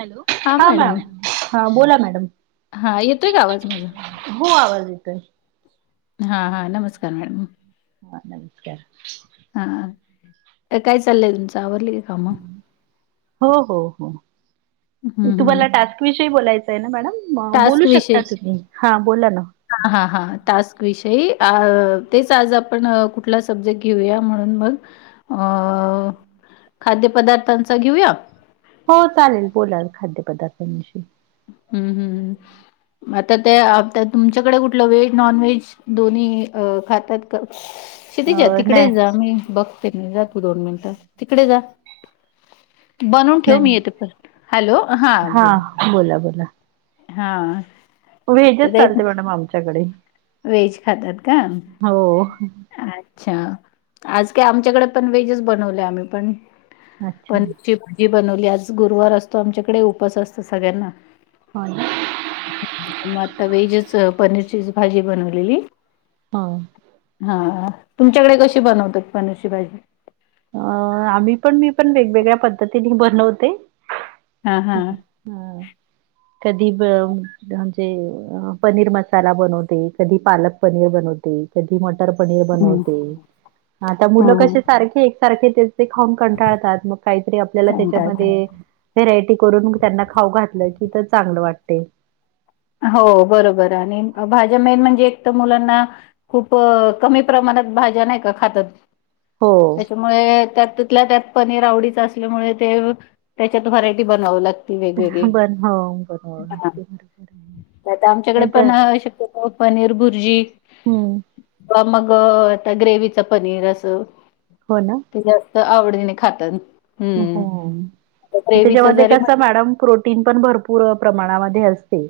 Hello हा madam ह बोला मॅडम हां येतोय य का आवाज माझा? हो आवाज येतोय हा हां नमस्कार मॅडम हा नमस्कार हा काय चाललंय तुमचं आवरलं काी काम हो हो हो हं, हं. तुम्हाला टास्क विषयी बोलायचं मॅडम बोलू शकता तुम्ही हा बोला ना हा हां हां टास्क विषयी तेच आज आपण कुठला सब्जेक्ट घेऊया म्हणून मग अ खाद्यपदार्थांचा घेऊया हो चालेल बोलाल खाद्यपदार्थांषयी हम्म हम् आता त्या तुमच्याकडे कुठलं व्हेज नॉन व्हेज दोन्ही खातात शेती जा अ तिकडेच जा नाही मी बघते जा तू दोन मिनिट तिकडे जा बनून ठेव मी नाही येते प हॅलो हां हा बोला बोला बोला हा वेहेजच चालते मॅडम आमच्याकडे वेहेज खातात का हो अच्छा आज काय आमच्याकडे पण व्हेजस बनवले आम्ही पण अच्छा पनीरची भाजी बनवली आज गुरुवार असतो आमच्याकडे उपवास असतो सगळ्यांना हो मग आता व्हेजच पनीरचीच भाजी बनवलेली हा हा तुमच्याकडे कशी बनवतात पनिरची भाजी अ आम्ही पण मी पण वेगवेगळ्या पद्धतीने बनवते हा हा हम कधी ब म्हणजे पनीर मसाला बनवते कधी पालक पनीर बनवते कधी मटर पनीर हम्म बनवते आता मुलं हम्म कसे सारखे एकसारखे ते ख कंटाळतात मग काहीतरी आपल्याला कंटाळ त्याच्यामध्ये. व्हेरायटी करून त्यांना खाऊ घातलं की तर चांगलं वाटते. हो बरोबर आणि भाज्या मेन म्हणजे एक तर मुलांना. खूप कमी प्रमाणात भाज्या नाही का खातात. हो. त्या त त्यात पनीर आवडीच असल्यामुळे ते त्याच्यात व्हरायटी बनव लाग. बर हो बरो बरोबर आहे. आमच्याकडे नाही तर पण शक्य पनीर भुर्जी. हम्म मग आता ग्रेवीच पनीर असं. हो ना ते जास्त आवडीने खातात. हो हम्म. ग्रेव्हीच त्याच्यामध्ये जरी कस म्हण मॅडम प्रोटीन पण भरपूर प्रमाणामध्ये असते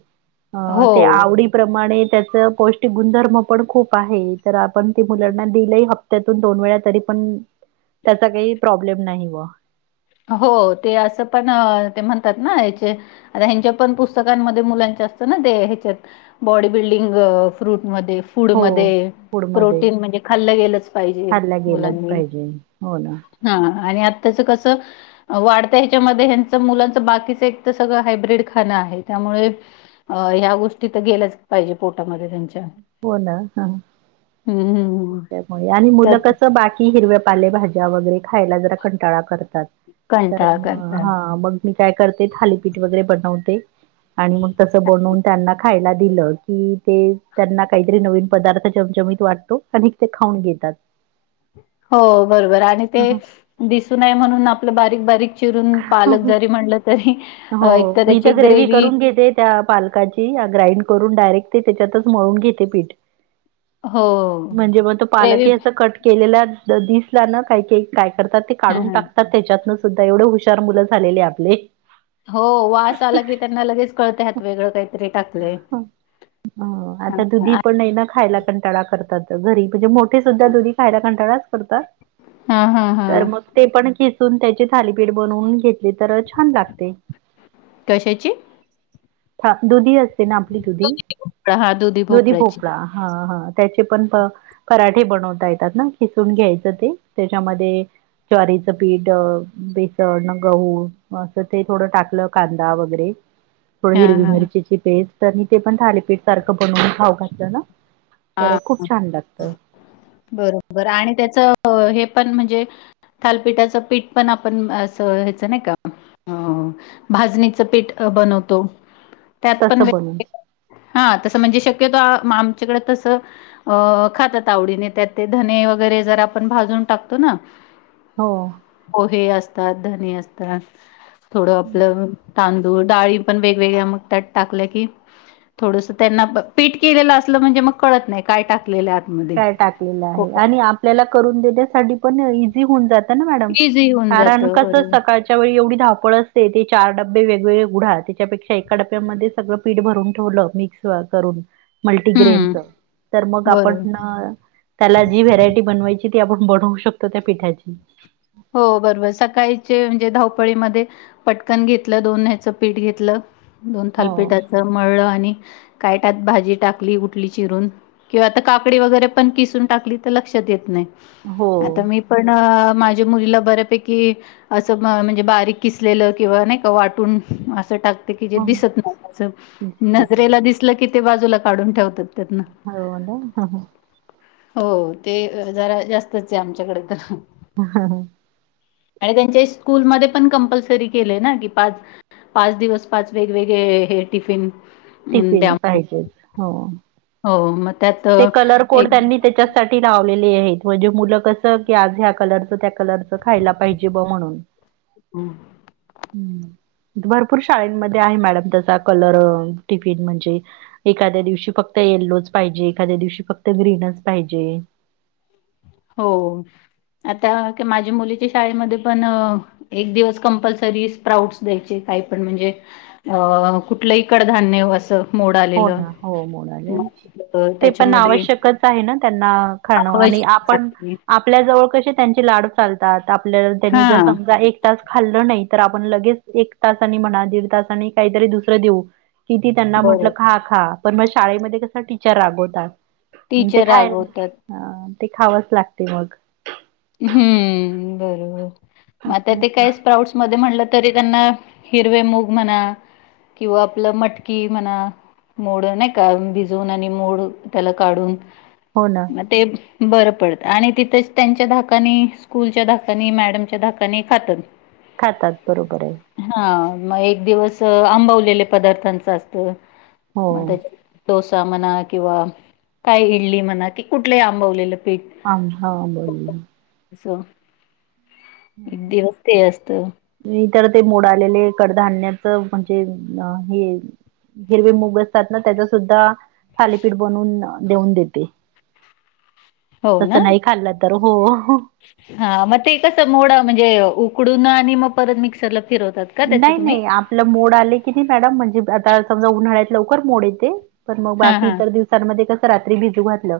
ते हो. आवडी प्रमाणे त्याच पौष्टिक गुणधर्म पण खूप आहे तर आपण ते मुलांना दिलं ह त्यातून दोन वेळा तरी पण त्याचा काही प्रॉब्लेम नाही व हो ते असं पण ते म्हण. हचे ह्यांच्या पण पुस्तकांमध्ये मुलांचे असत ना ते ह्याच्यात. बॉडी बिल्डिंग फ्रूटमध्ये हो फूडमध्ये फूडमध्ये प्रोटीन म्हणजे खाल्लं गेलंच पाहिजे खाल्ला गेलाच मुलांनी पाहिजे हो ना हा आणि आता त्याच कसं. वाढतं ह्याच्यामध्ये ह्यांच मुलांचं बाकीचं एक तर सगळं हायब्रीड खाणं आहे त्यामुळे अ ह्या गोष्टी तर गेल्याच पाहिजे पोटामध्ये त्यांच्या हो ना हा. हम् हम. त्याच्यामुळे आणि मुलं कसं बाकी हिरव्या पाले भाज्या वगैरे खायला जरा कंटाळा करतात. तर कंटाळा म करतात. हा मग मी काय करते थालीपीठ वगैरे बनवते. आणि मग तस बनवून त्यांना खायला दिलं की ते त्यांना काहीतरी नवीन पदार्थ चमचमीत वाटतो आणि ते खाऊन घेतात. हो बरोबर आणि ते दिसूनये म्हणून आपलं बारीक बारीक चिरून पालक जरी म्हणलं तरी. अ, हो एकतर मी तर त्याची ग्रेवी ग्रेव्ही करून घेते. त्या पालकाची ग्राइंड करून डायरेक्ट ते त्याच्यातच मळून घेते पीठ हो, म्हणजे मग तो ग्रेव्ही पालकही अस कट केलेल्या दिसला ना काही के काय करतात ते हं, काढून हं. टाकतात. त्याच्यातनं सुद्धा एवढं हुशार मुलं झालेले आपले हो वास आला की त्यांना लगेच कळतेात वेगळं काहीतरी टाकले. हो आता तुदीीप कंटाळा करतात घरी म्हणजे मोठे सुद्धा दुधी खायला कंटाळाच करतात हां, हां. तर हां. मग. ते पण खिसून त्याचे थालीपीठ बनवून घेतले तर छान लागते. कशाची? दुधी असते ना आपली दुधी हां, दुधी भोपळ्याची. भोपळा हा हा त्याचे पण कराठे बनवता येतात ना खिसून घ्यायचं ते त्याच्यामध्ये. च्वारीचं पीठ बेसन गहू असं ते. थोडं टाकलं कांदा वगैरे थोडं हां, हिरवी हां. मिरचीची पेस्ट. तर मी ते पण थालीपीठ सारखं बनवून खाऊ घातलं ना तर हा खूप छान लागत. बरोबर आणि त्याचं हे पण म्हणजे थालपीठाचं पीठ पण आपण असं ह्याचं नाही का? अ भाजणीचं पीठ बनवतो. त्यात पण तसं बनवून. हा तसं म्हणजे शक्यतो आमच्याकडे खातात आवडीने त्यात ते धने वगैरे जर आपण भाजून टाकतो ना. [inaudible] [unintelligible] हो! पोहे असतांत धनी असतांत थोडं आपलं तांदूळ डाळी पणं वेगवेगळ्यां मंग त्यांत टांकल्यां की थोडंसं त्यांना पीठ केलेलं असलं म्हणजे मंग कळतं नाहीं कायं टांकू. कायं टाकलेलं आहे आणि आपल्यांला करूंन देण्यांसांठी पंण हे होऊंन जातां नां मॅडम इझी होऊन कारणं. जातं बरोबर त्यांच वेळी एवढी धापळ असतें ते चार डबे वेगवेगळे उघडा त्यांच्यापेक्षा एका डब्यांमध्ये सगळं पीठ भरूंन ठेवलं मी. सुरवांतकरू मल्टी हम्म, गेस्टं चां मंग बरोबर. ज्यांलां ती व्हेरांयटी. बनवांयंची ती आपणं बणंवू शकतो त्यां पिठाची हो बरोबर सकाळीं चे म्हणजे धांवपळीमंध्ये पटकंन घेतलं दोन ह्यांचं पीठ घेतलं दोन हो. थांलपीठाचं मळलं आणि कांयंटाॅप भांजी टांकली उठली चिरून किंवा आतां काकडी वगैरे पणं किसूंन टांकली तरं लक्षांत येतं नाहीं. हो. आतां मी पणं माझ्यां मुलीला बऱ्यांपैकी असं म्हणजे बारीक किसलेलं किंवा नाहीं कां वाटूंन असं टांकलेल कि ते हो. दिसतं नाहीं दिसत नाही. नजरेलां दिसलं की ते बाजूलां काढूंन ठेवतांत. हाॅलो हं हं. हो ते जंरा जास्तंचं आहे आमच्यांकडे तर हां हां. आणि त्यांच्या स्कूलमंध्ये पणं कंपल्सरी केलें नां की पांच. पांच दिवसं पांच वेगवेगळे हे टिफिन अं, टिफिन द्या पाहिजेच हो. हो मंग त्यांत एक. त्यांच्यासाठी लावलेली आहेतं म्हणजे मुलं कसं की आजं ह्या कलरच त्यां कलरचं खांयलां पाहिजे बाॅ म्हणूंन. हम्. [unintelligible] हम्मं [unintelligible] भरंपूर शाळेमंध्ये आहे मॅडम तसां कलर टिफिनं चे एखाद्यां दिवंशी फक्तं येल्लोचं पाहिजे एखाद्यां दिवंशी फक्तं ग्रीनचं पाहिजे हो आतां त्यां माझ्यां मुलींच्यां शाळेमंध्ये पणं एक दिवंस कंपल्सरी स्पाउटसं द्यांयंचे कांहीं पणं म्हणजे अ कुठलंही कड धान्यं असं मोड हो आलेलं नां हो मोळं आलें मग आंची अ, ते पणं त्याच्यामध्ये आवश्यंकचं आहे नां त्यांना खाणं आणि आवश्यक आपणं आहे. आपल्यां जवळं कशी त्यांची लाडं चालतांत आपल्यांला त्यांनी जर हा समंजा एक एक तांस खाल्लं नाहीं तरं आपणं लगेचं एक तासांनी म्हणां किंवा दीड तासांनी कांहीतरी दुसरं देऊं किती त्यांना म्हं बरोबर हां पणं मंग शाळेमंध्ये कसं टीचर रांगवतांत म्हणे टीचर खायचं रागवतात ते अ ते खावांचं लागते मंग हम्मं बरोबर मंग आतां असं ते होतं. कायंच प्राऊड मंध्येम्हणलं तरी त्यांना हिरवे मुंग म्हणां. किंवा आपलीं मटकी म्हणां. मोड नाहीं कां भिजूंन आणि मोड त्यांला काढूंन हो नां. ते बरं पडतं आणि ते त्यांच्या धांकाने धांकान स्कूंलच्या धांकानी मॅडमच्यां धांकानी खांतांत खांतांत बरोबर आहे. हा मंग एक दिवंस आंबवलेले पदार्थांच असतं हो मंग त्यां डोसा म्हणा किंवा कायं इडली म्हणां कि कुठले आंबवलेलं पीठ आम हा बोल [unintelligible] अस. एक दिवस ते असत. इतर ते मोडा आलेले कडधान्याच म्हणजे अ हे. हिरवे मुग असतात, ना त्याच सुद्धा थालीपीठ बनवून देऊन देते. तसं नाही खाल्लं तर हो हा मग ते कस मोडं? म्हणजे उकडून आणि मग परत मिक्सरला फिरवतात. का त्याचं नाही तुम्ही? नाही आपलं मोड आले की नाही, मॅडम म्हणजे आता समजा उन्हाळ्यात लवकर मोड येते. पण मग हां, बाकी हां. इतर दिवसांमध्ये कस? रात्री भिजू घातलं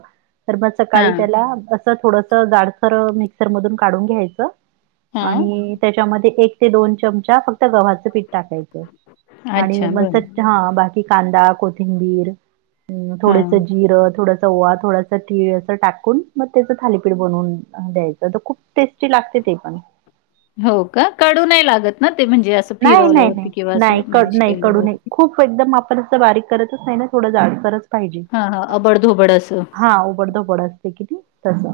तर मग सकाळी हां, त्याला अस थोडस जाडसर मिक्सर मधून काढून घ्यायचं हां. आणि त्याच्यामध्ये एक ते दोन चमचा फक्त गव्हाचं पीठ टाकायचं आणि अच्छा म बरं. हं. हा बाकी कांदा, कोथिंबीर, थोडस हां. जिरं, थोडासा ओवा, थोडा च्या तीळ असं टाकून मग त्याचं थालीपीठ बनवून द्यायचं, तर खूप टेस्टी लागते ते पण हो का? कडू नाही लागत ना ते म्हणजे अस नाही नाही नाही नाही नाही कडू नाही कडू केल्यावरती? खूप एकदम आपण असं बारीक करतच नाही ना, थोडं जाड सरच पाहिजे हां, हां. अबड-धोबड असं. हा ओबडधोबड असते कनी तस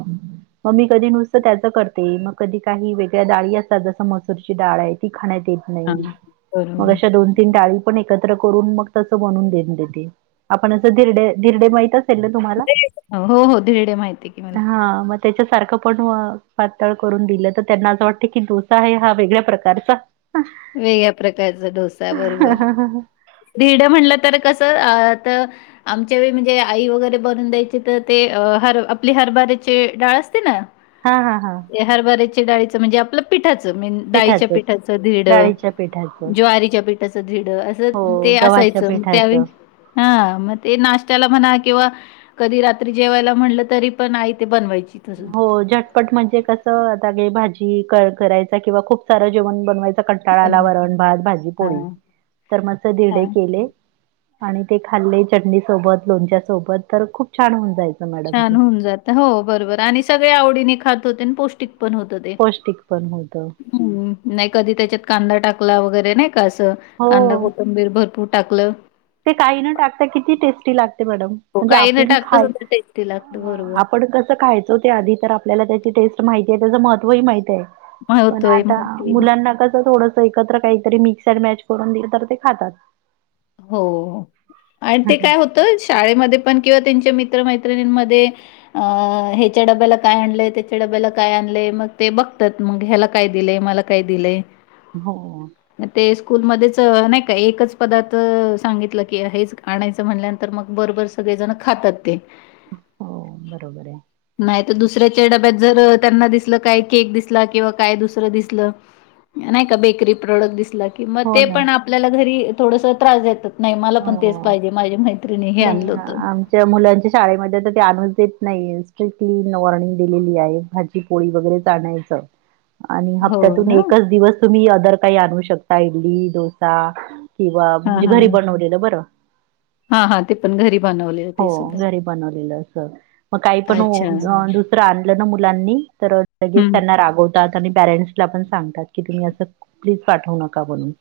मग मी कधी नुसतं त्याचं करते, मग कधी काही वेगळ्या डाळी असतात. जसं मसूरची डाळ आहे ती खाण्यात येत हां, नाही मग बरोबर. अशा दोन तीन डाळी पण एकत्र करून मग त्याचे बनवून देते. आपण आस धिरडे, धिरडे माहित असतील कळलं तुम्हाला हो, हो. धिरडे माहिती आहे की मला. हा म त्याच्या सारखं पण पातळ करून दिलं, तर त्यांना असं वाटत की डोसा आहे हा वेगळ्या प्रकारचा वेगळ्या प्रकारचा डोसा बरोबर धिरड म्हणलं तर कसं? आ त आमच्या वेळी म्हणजे आई वगैरे बनून द्यायची तर, ते हर आपली हरभाऱ्याची डाळ असते ना हा हा हा. ते हरभऱ्याच्या डाळीच म्हणजे आपल पिठाच डाळीच्या पिठाचंच. पिठाच धिरड, डाळीच्या पिठाचं. ज्वारी ज्वारीच्या पिठाचं धिरड असं हो, ते गव्हाच्या असायचं त्यावेळी पिठाचं. हा मग ते नाश्त्याला म्हणा किंवा कधी रात्री जेवायला म्हटलं तरी पण आई ते बनवायची? तसं हो झटपट म्हणजे कसं आता काय भाजी करायचा? किंवा खूप सारं जेवण बनवायचं कंटाळा आला बनवाय वरण, भात, भाजी, पोळी हां, तर मस्त धिरडे हां. केले, आणि ते खाल्ले चटणी सोबत, लोणच्यासोबत तर खूप छान होऊन जाइल छान होऊन जात, हो बरोबर आणि सगळे आवडीने खात होते आणि पौष्टिक पण होत ते पौष्टिक पण होतं. हम्म नाही कधी त्याच्यात कांदा टाकला वगैरे नाही का असं कांदा, हो. कोथंबीर भरपूर टाकलं. ते काही न टाकता किती टेस्टी लागते मॅडम? हो, म्हणजे काही न आपली टाकता खाय सुद्धा टेस्टी लागतं. बरोबर. आपण कस? खायचं ते आधी तर आपल्याला त्याची टेस्ट, माहिती आहे, त्याचं महत्वही माहित आहे. पण महत्व आहे आता माहिती. मुलांना कस थोडस? एकत्र काहीतरी मिक्सड मॅच करून दिल तर ते खातात. हो आणि हा ते हा काय होत? तूच शाळेमध्ये पण किंवा त्यांच्या मित्रमैत्रिणींमध्ये अ ह्याच्या डब्याला काय आणलंय? त्याच्या डब्याला काय आणलंय? मग ते बघतात मग ह्याला काय दिलेय मला? काय दिलंय? हो. मग ते स्कूलमध्येध्येच नाही का एकच पदार्थ? सांगितलं की हेच आणायचं म्हणल्यानंतर मग बरबर सगळे जण खातात ते हो बरोबर आहे. नाही तर दुसऱ्याच्या डब्यात, जर त्यांना दिसलं काय? केक दिसला किंवा काय दुसरं दिसलं नाही का बेकरी प्रॉडक्ट दिसला की मग हो ते ना पण आपल्याला घरी थोडस त्रास देतात. नाही मला पण तेच हो पाहिजे माझ्या मैत्रिणी हे नाही आणलं हा होत. आमच्या मुलांच्या शाळेमध्ये तर ते आणस देत नाही स्ट्रिकट कली वॉर्निंग दिलेली आहे. पोळी वगैरच आणायच. [unintelligible] आणि हो हप्त्यातून ना. एकच दिवस तुम्ही अदर काही आणू शकता इडली डोसा किंवा म्हणजे घरी बनवलेलं बरं. हा हा ते पण घरी बनवले. हो घरी बनवलेलं असं. मग काही पण अच्छा. दुसरं आणलं ना मुलांनी तर लगेच हं. त्यांना रागवत. आणि पॅरेंट्सला पण सांगतात की तुम्ही असं प्लीज पाठवू नका म्हणून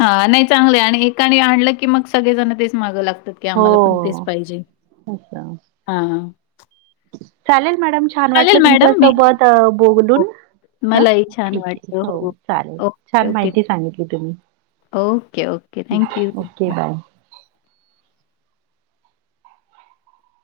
हा नाही चांगलं आणि एकाणी आणलं की मग सगळेजण तेच मागं लागतात. की आम्हाला पण तेच हो पाहिजे असं हा. चालेल मॅडम छान चालेल वाटलं तुमच्या मॅडम मी सोबत हो, बोलून हो. हा मलाही छान ठीक आहे वाटलं. हो चालेल ओके, छान ओके. माहिती सांगितली तुम्ही? Okay okay thank you bye.